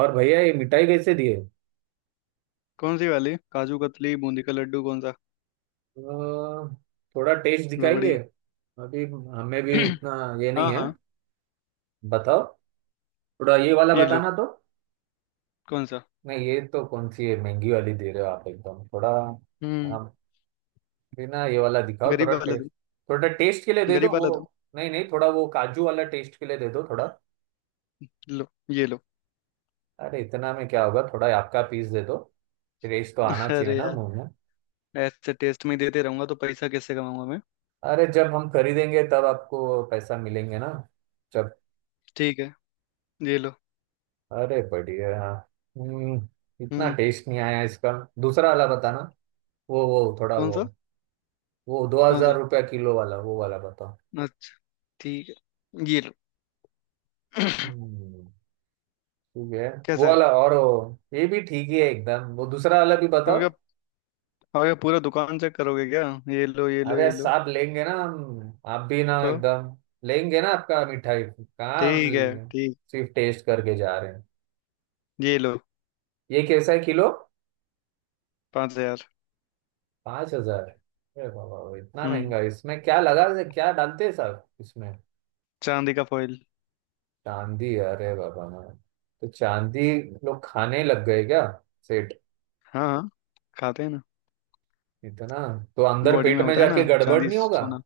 और भैया, ये मिठाई कैसे दिए? कौन सी वाली? काजू कतली, बूंदी का लड्डू, कौन सा? अ, थोड़ा टेस्ट दिखाएंगे। रबड़ी। अभी हमें भी इतना ये हाँ, नहीं है। हाँ, बताओ। थोड़ा ये वाला ये लो। बताना तो। कौन सा? नहीं, ये तो कौन सी है? महंगी वाली दे रहे हो आप एकदम, थोड़ा। हम्म। हम बिना ये वाला दिखाओ गरीब थोड़ा वाला टेस्ट। दो। थोड़ा टेस्ट के लिए दे दो गरीब वो। वाला दो। नहीं नहीं, थोड़ा वो काजू वाला टेस्ट के लिए दे दो थोड़ा। लो, ये लो। अरे, इतना में क्या होगा, थोड़ा आपका पीस दे दो। टेस्ट तो आना चाहिए अरे ना यार, मुंह में। ऐसे टेस्ट में देते रहूंगा तो पैसा कैसे कमाऊंगा मैं? अरे, जब हम खरीदेंगे तब आपको पैसा मिलेंगे ना। जब। ठीक है, ये लो। अरे बढ़िया। हम्म। इतना हम्म। टेस्ट नहीं आया इसका। दूसरा वाला बताना। वो थोड़ा कौन वो। सा? वो दो कौन हजार सा? रुपया किलो वाला, वो वाला बताओ। अच्छा, ठीक है, ये लो। हम्म। ठीक है। वो कैसा वाला है? और ये भी ठीक ही है एकदम। वो दूसरा वाला भी अब बताओ। क्या? अब क्या पूरा दुकान चेक करोगे क्या? ये लो, ये लो, अरे ये लो। साहब, लेंगे ना हम, आप भी ना तो एकदम। लेंगे ना, आपका मिठाई कहाँ? ठीक है, ठीक। सिर्फ टेस्ट करके जा रहे हैं। ये लो। ये कैसा है किलो? 5000। 5,000? अरे बाबा, इतना हम्म। महंगा? इसमें क्या लगा, क्या डालते हैं साहब इसमें? चांदी का फॉइल। चांदी? अरे बाबा ना। तो चांदी लोग खाने लग गए क्या सेठ? हाँ, हाँ, खाते हैं ना। इतना? तो अंदर बॉडी पेट में में होता है ना जाके गड़बड़ चांदी, नहीं होगा? सोना।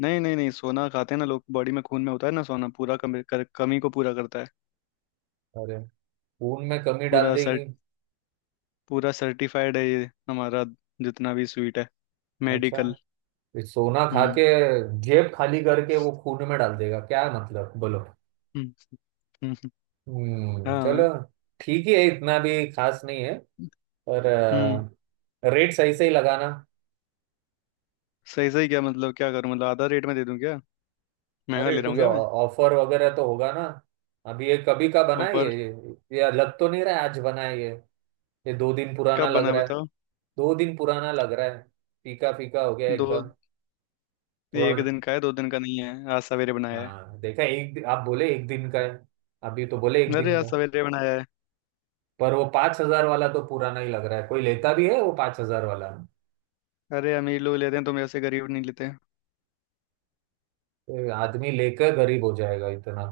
नहीं, नहीं, नहीं, सोना खाते हैं ना लोग, बॉडी में खून में होता है ना सोना, पूरा कमी कमी को पूरा करता है। अरे, खून में कमी डाल पूरा सर देगी। पूरा सर्टिफाइड है ये हमारा, जितना भी स्वीट है, अच्छा, मेडिकल। ये सोना खा के हम्म। जेब खाली करके वो खून में डाल देगा क्या? मतलब बोलो। हम्म, हम्म, हम्म, हम्म, चलो। हाँ। ठीक ही है, इतना भी खास नहीं है। पर हम्म। रेट सही से ही लगाना। सही सही क्या मतलब, क्या करूं, मतलब आधा रेट में दे दूं क्या? महंगा अरे, ले रहा कुछ हूँ क्या मैं? ऑफर वगैरह तो होगा ना। अभी ये कभी का बना है ऑफर? ये? ये लग तो नहीं रहा है आज बना है ये। ये 2 दिन पुराना कब लग बना है रहा है। बताओ? 2 दिन पुराना लग रहा है। फीका फीका हो गया दो? एकदम एक थोड़ा। दिन का है, 2 दिन का नहीं है, आज सवेरे बनाया है। हाँ देखा, आप बोले एक दिन का है। अभी तो बोले एक अरे दिन का आज है। सवेरे बनाया है। पर वो 5,000 वाला तो पुराना ही लग रहा है। कोई लेता भी है वो 5,000 वाला? अरे अमीर लोग लेते हैं, तुम ऐसे गरीब नहीं लेते। ये आदमी लेकर गरीब हो जाएगा इतना।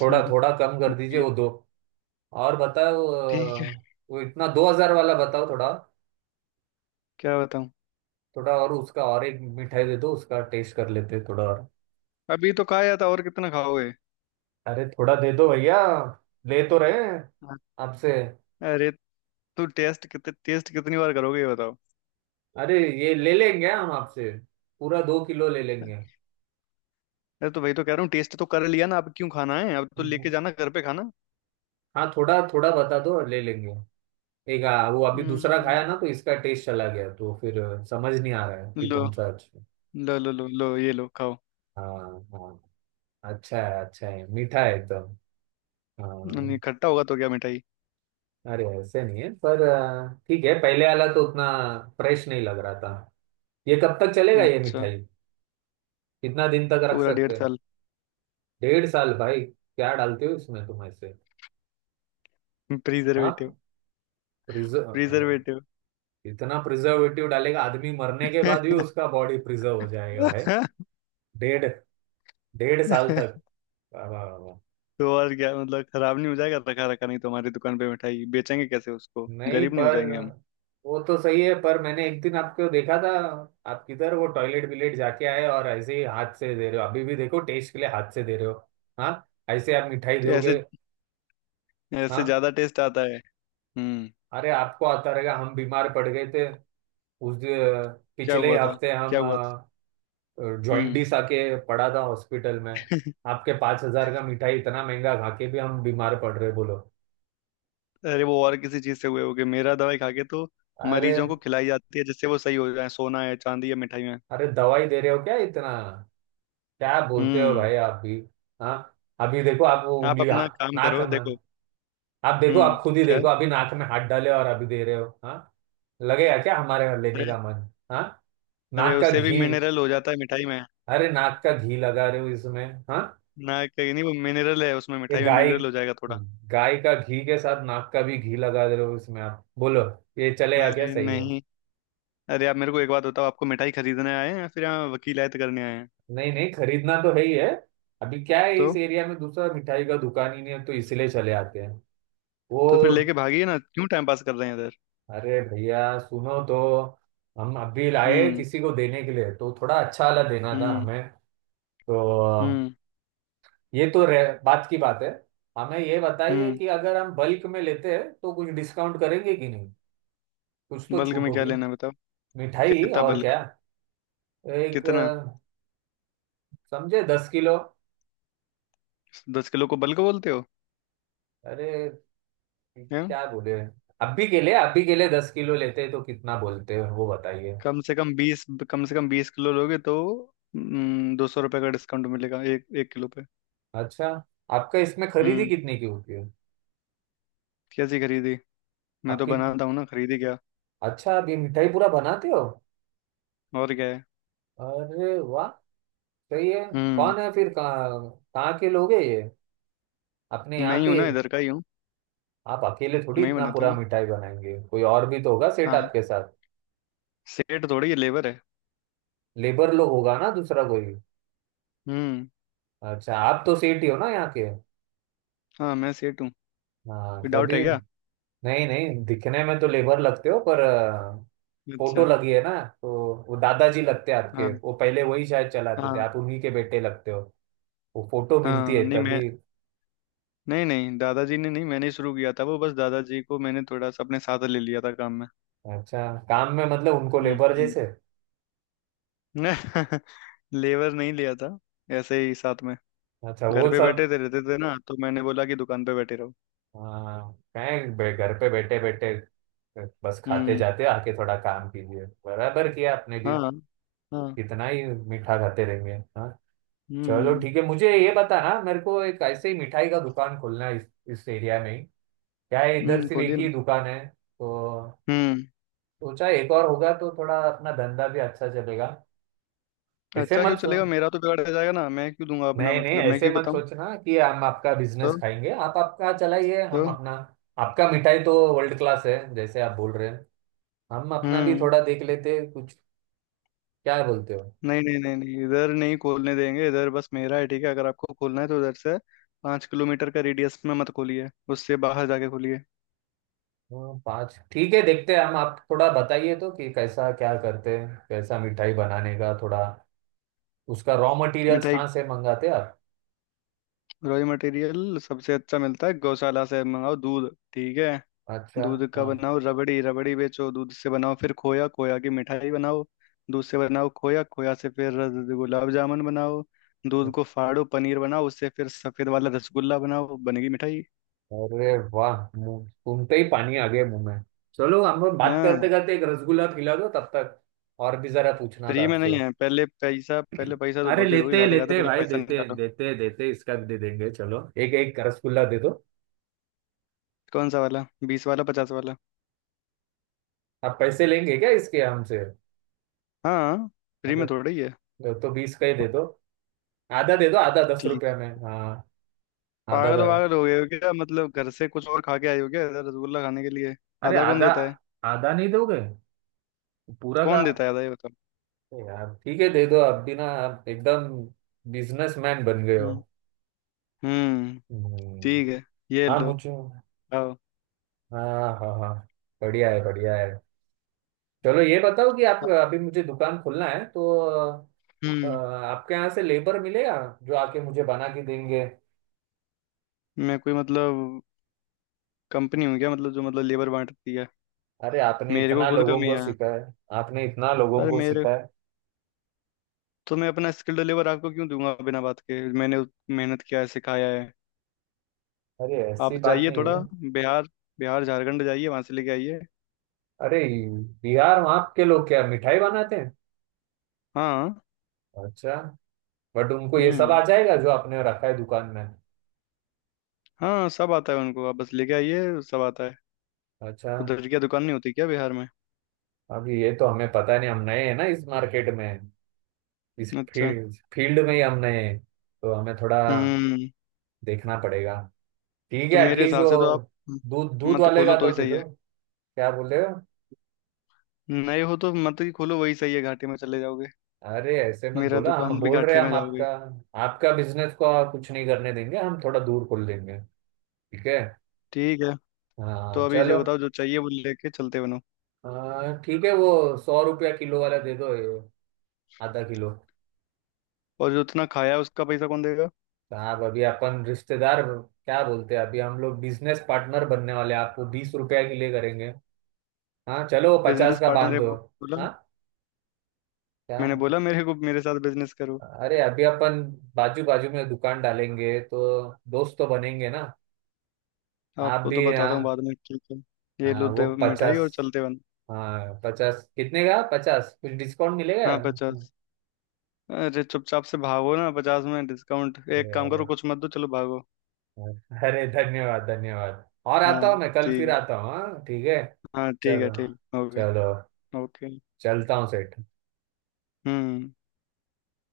थोड़ा थोड़ा कम कर दीजिए बताइए। वो दो। और बताओ। ठीक है। वो इतना 2,000 वाला बताओ थोड़ा। क्या बताऊं? थोड़ा और उसका, और एक मिठाई दे दो, उसका टेस्ट कर लेते हैं थोड़ा और। अभी तो खाया था, और कितना खाओगे? अरे, थोड़ा दे दो भैया। ले तो रहे हैं आपसे। अरे तो टेस्ट, कितने टेस्ट कितनी बार करोगे, ये बताओ? अरे, ये ले लेंगे हम आपसे। पूरा 2 किलो ले लेंगे। अरे तो वही तो कह रहा हूँ, टेस्ट तो कर लिया ना, अब क्यों खाना है, अब तो हम्म। लेके जाना घर पे खाना। हाँ, थोड़ा थोड़ा बता दो, ले लेंगे। एक वो अभी दूसरा हम्म। खाया ना तो इसका टेस्ट चला गया, तो फिर समझ नहीं आ रहा है कि लो, कौन सा अच्छा। लो, लो, लो, लो, ये लो, खाओ। हाँ हाँ। अच्छा है, अच्छा है, मीठा है एकदम। नहीं हाँ। खट्टा होगा तो क्या मिठाई? अरे ऐसे नहीं है, पर ठीक है, पहले वाला तो उतना फ्रेश नहीं लग रहा था। ये कब तक चलेगा ये अच्छा। मिठाई? कितना दिन तक रख पूरा डेढ़ सकते हैं? साल 1.5 साल? भाई, क्या डालते हो इसमें तुम ऐसे? प्रिजर्वेटिव। हाँ, प्रिजर्व। प्रिजर्वेटिव। इतना प्रिजर्वेटिव डालेगा, आदमी मरने के बाद भी उसका बॉडी प्रिजर्व हो जाएगा भाई। डेढ़ डेढ़ साल तक। वाह, वाह, वाह, वाह। तो और क्या मतलब, खराब नहीं हो जाएगा रखा रखा, नहीं तो हमारी दुकान पे मिठाई बेचेंगे कैसे उसको, नहीं गरीब नहीं हो पर, जाएंगे हम? वो तो सही है, पर मैंने एक दिन आपको देखा था। आप किधर वो टॉयलेट विलेट जाके आए और ऐसे ही हाथ से दे रहे हो, अभी भी देखो टेस्ट के लिए हाथ से दे रहे हो। हाँ, ऐसे आप मिठाई तो ऐसे दोगे? ऐसे हाँ। ज्यादा टेस्ट आता है। हम्म। अरे आपको आता रहेगा, हम बीमार पड़ गए थे। उस दि- क्या पिछले हुआ था? हफ्ते क्या हम हुआ था? हम्म। जॉइंडिस आके पड़ा था हॉस्पिटल में। आपके 5,000 का मिठाई इतना महंगा खा के भी हम बीमार पड़ रहे, बोलो। अरे वो और किसी चीज से हुए होगे, मेरा दवाई खा के तो अरे मरीजों को खिलाई जाती है जिससे वो सही हो जाए, सोना है, चांदी है, मिठाई है। अरे, दवाई दे रहे हो क्या इतना? क्या बोलते हो हम्म। भाई आप भी। हाँ, अभी देखो आप वो आप उंगली, अपना हाँ, काम नाक करो में। देखो। आप देखो, हम्म। आप खुद ही क्या? देखो, अभी नाक में हाथ डाले और अभी दे रहे हो, हाँ। लगेगा क्या हमारे यहाँ लेने अरे। का मन, हाँ? अरे नाक का उससे भी घी। मिनरल हो जाता है मिठाई में। अरे, नाक का घी लगा रहे हो इसमें, हाँ? ना, कहीं नहीं, वो मिनरल है उसमें, ये मिठाई में गाय, मिनरल हो जाएगा थोड़ा। गाय का घी के साथ नाक का भी घी लगा दे रहे हो इसमें, आप बोलो ये चलेगा क्या? अरे सही है? नहीं। अरे आप मेरे को एक बात बताओ, आपको मिठाई खरीदने आए हैं या फिर यहाँ वकीलायत करने आए हैं? नहीं नहीं, खरीदना तो है ही है। अभी क्या है, तो इस एरिया में दूसरा मिठाई का दुकान ही नहीं है, तो इसलिए चले आते हैं वो। तो फिर लेके भागिए ना, क्यों टाइम पास कर रहे हैं इधर? अरे भैया सुनो तो, हम अभी लाए हम्म। किसी को देने के लिए, तो थोड़ा अच्छा वाला देना था हम्म। हमें। तो हम्म। ये तो बात की बात है। हमें ये बताइए हम्म। कि अगर हम बल्क में लेते हैं तो कुछ डिस्काउंट करेंगे कि नहीं? कुछ तो बल्क छूट में क्या होगी। लेना है बताओ? मिठाई, कितना और बल्क? क्या। एक कितना? समझे, 10 किलो। 10 किलो को बल्क बोलते हो? अरे हैं? क्या बोले? अब भी के लिए 10 किलो लेते तो कितना बोलते हो, वो बताइए। कम से कम 20, कम से कम 20 किलो लोगे तो, 200 रुपये का डिस्काउंट मिलेगा एक एक किलो पे। अच्छा, आपका इसमें खरीदी हम्म। कितने की होती है? कैसी खरीदी? मैं तो आपकी। बनाता हूँ ना, खरीदी क्या? अच्छा, आप ये मिठाई पूरा बनाते हो? और क्या है? अरे वाह, सही है। हम्म। कौन है फिर, कहाँ? कहाँ के लोग हैं ये? अपने मैं यहाँ ही के? हूँ ना, इधर का ही हूँ। आप अकेले थोड़ी मैं ही इतना बनाता पूरा हूँ। मिठाई बनाएंगे, कोई और भी तो होगा सेठ हाँ, आपके साथ। सेठ थोड़ी, ये लेबर है। लेबर लोग होगा ना दूसरा कोई। हम्म। अच्छा, आप तो सेठ ही हो ना यहाँ के? हाँ, मैं सेठ हूँ। हाँ कोई डाउट तभी, है क्या? नहीं नहीं, दिखने में तो लेबर लगते हो, पर फोटो अच्छा। लगी है ना, तो वो दादाजी लगते हैं हाँ, आपके, वो पहले वही शायद चलाते थे, हाँ, आप उन्हीं के बेटे लगते हो। वो फोटो मिलती हाँ, है नहीं, मैं, तभी। नहीं, नहीं, दादाजी ने नहीं, मैंने ही शुरू किया था, वो बस दादाजी को मैंने थोड़ा सा अपने साथ ले लिया था काम में। अच्छा, काम में मतलब उनको हम्म। लेबर हम्म। जैसे? लेबर नहीं लिया था, ऐसे ही साथ में। अच्छा, घर वो पे बैठे सब। थे, रहते थे ना, तो मैंने बोला कि दुकान पे बैठे रहो। हाँ कहें, घर पे बैठे बैठे बस खाते हम्म। जाते, आके थोड़ा काम कीजिए, बराबर किया आपने भी। हाँ। हाँ। कितना ही मीठा खाते रहेंगे, हाँ। चलो, हम्म। ठीक है, मुझे ये बताना, मेरे को एक ऐसे ही मिठाई का दुकान खोलना है इस एरिया में ही। क्या है, इधर हम्म, सिर्फ खोलिए एक ही ना। दुकान है, तो हम्म। सोचा एक और होगा तो थोड़ा अपना धंधा भी अच्छा चलेगा। ऐसे अच्छा, क्यों मत सो चलेगा, मेरा तो बिगाड़ जाएगा ना, मैं क्यों दूंगा अपना, नहीं नहीं, मतलब मैं ऐसे क्यों मत बताऊं? सोचना कि हम आपका तो बिजनेस खाएंगे। आप आपका चलाइए, हम तो अपना। आपका मिठाई तो वर्ल्ड क्लास है जैसे आप बोल रहे हैं। हम अपना भी हम्म। थोड़ा देख लेते हैं, कुछ। क्या बोलते हो? नहीं, नहीं, नहीं, नहीं, इधर नहीं खोलने देंगे, इधर बस मेरा है, ठीक है, अगर आपको खोलना है तो उधर से 5 किलोमीटर का रेडियस में मत खोलिए, उससे बाहर जाके खोलिए। हाँ, पाँच ठीक है, देखते हैं हम। आप थोड़ा बताइए तो कि कैसा क्या करते हैं, कैसा मिठाई बनाने का थोड़ा, उसका रॉ मटेरियल्स मिठाई? कहाँ से मंगाते हैं आप? रॉयल मटेरियल सबसे अच्छा मिलता है गौशाला से, मंगाओ दूध, ठीक है, अच्छा। दूध का हाँ। बनाओ रबड़ी, रबड़ी बेचो, दूध से बनाओ फिर खोया, खोया की मिठाई बनाओ, दूध से बनाओ खोया, खोया से फिर गुलाब जामुन बनाओ, दूध को फाड़ो पनीर बनाओ, उससे फिर सफेद वाला रसगुल्ला बनाओ, बनेगी मिठाई। अरे वाह, मुंह सुनते ही पानी आ गया मुंह में। चलो, हम लोग बात करते हाँ, करते एक रसगुल्ला खिला दो तब तक, और भी जरा पूछना था फ्री में आपसे। नहीं है, पहले पैसा, पहले पैसा तो अरे बहुत देर हुई लेते खाते खाते, लेते पहले भाई, पैसा देते निकालो। देते देते, इसका भी दे देंगे चलो। एक एक रसगुल्ला दे दो। कौन सा वाला? 20 वाला, 50 वाला? आप पैसे लेंगे क्या इसके हमसे? हाँ, फ्री अरे, में थोड़ा ही है। तो 20 का ही दे दो। आधा दे दो, आधा दस ठीक। रुपया में, हाँ। आधा पागल दर। वागल हो गए हो क्या, मतलब घर से कुछ और खा के आए हो क्या ऐसा रसगुल्ला खाने के लिए? अरे आधा कौन आधा। देता है? आधा नहीं दोगे? पूरा का। कौन देता है आधा, ये बताओ? अरे यार, ठीक है दे दो, अब भी ना आप एकदम बिजनेसमैन बन गए हो। हम्म। हम्म। हम्म। ठीक है, ये हाँ लो। मुझे। आओ। हाँ हाँ हाँ। बढ़िया है, बढ़िया है। चलो ये बताओ कि आप, हाँ। अभी मुझे दुकान खोलना है तो, हम्म। आपके यहाँ से लेबर मिलेगा? जो आके मुझे बना के देंगे। मैं कोई, मतलब कंपनी हूँ क्या, मतलब जो मतलब लेबर बांटती है? अरे, आपने मेरे को इतना खुद लोगों कमी को है। सिखाया। आपने इतना लोगों अरे को मेरे सिखाया। तो मैं अपना स्किल्ड लेबर आपको क्यों दूंगा बिना बात के, मैंने मेहनत किया है, सिखाया है। अरे, आप ऐसी बात जाइए नहीं है। थोड़ा बिहार, बिहार झारखंड जाइए, वहां से लेके आइए। अरे बिहार, वहाँ के लोग क्या मिठाई बनाते हैं? हाँ। अच्छा। बट उनको ये सब आ हम्म। जाएगा जो आपने रखा है दुकान में? हाँ, सब आता है उनको, आप बस लेके आइए, सब आता है। अच्छा। उधर क्या दुकान नहीं होती क्या बिहार में? अभी ये तो हमें पता नहीं, हम नए हैं ना इस मार्केट में, इस अच्छा। फील्ड फील्ड में ही हमने, तो हमें थोड़ा हम्म। देखना पड़ेगा। ठीक है, तो मेरे एटलीस्ट हिसाब वो से तो आप दूध दूध मत वाले खोलो का तो ही तो दे सही है। दो। क्या बोल रहे हो? नए हो तो मत ही खोलो, वही सही है, घाटे में चले जाओगे। अरे ऐसे मत मेरा बोला, हम दुकान भी बोल रहे घाटे हैं में हम जाओगे। आपका, आपका बिजनेस को कुछ नहीं करने देंगे, हम थोड़ा दूर खोल देंगे, ठीक है? ठीक है। तो हाँ अभी चलो। जो बताओ जो चाहिए वो लेके चलते बनो। हाँ, ठीक है, वो 100 रुपया किलो वाला दे दो ये, आधा किलो। और जो इतना खाया उसका पैसा कौन देगा? साहब, अभी अपन रिश्तेदार, क्या बोलते हैं, अभी हम लोग बिजनेस पार्टनर बनने वाले हैं, आप वो 20 रुपया के लिए करेंगे? हाँ चलो, वो 50 बिजनेस का पार्टनर बांध है दो। बोला? हाँ? क्या? मैंने बोला, मेरे को मेरे साथ बिजनेस करो। अरे अभी अपन बाजू बाजू में दुकान डालेंगे तो दोस्त तो बनेंगे ना? आप आपको तो भी बताता हूँ हाँ। बाद में, ठीक है। ये हाँ, लो, वो दे मिठाई पचास। और चलते बनो। हाँ 50, कितने का 50, कुछ डिस्काउंट मिलेगा? हाँ, 50। अरे चुपचाप से भागो ना, 50 में डिस्काउंट, एक अरे काम अरे, करो, कुछ मत दो, चलो भागो। अरे धन्यवाद धन्यवाद, और आता हाँ, हूँ, मैं कल ठीक फिर है। आता हूँ, हाँ ठीक है। हाँ, ठीक है, चलो, ठीक, ओके। चलो। ओके। चलता हूँ सेठ। हम्म।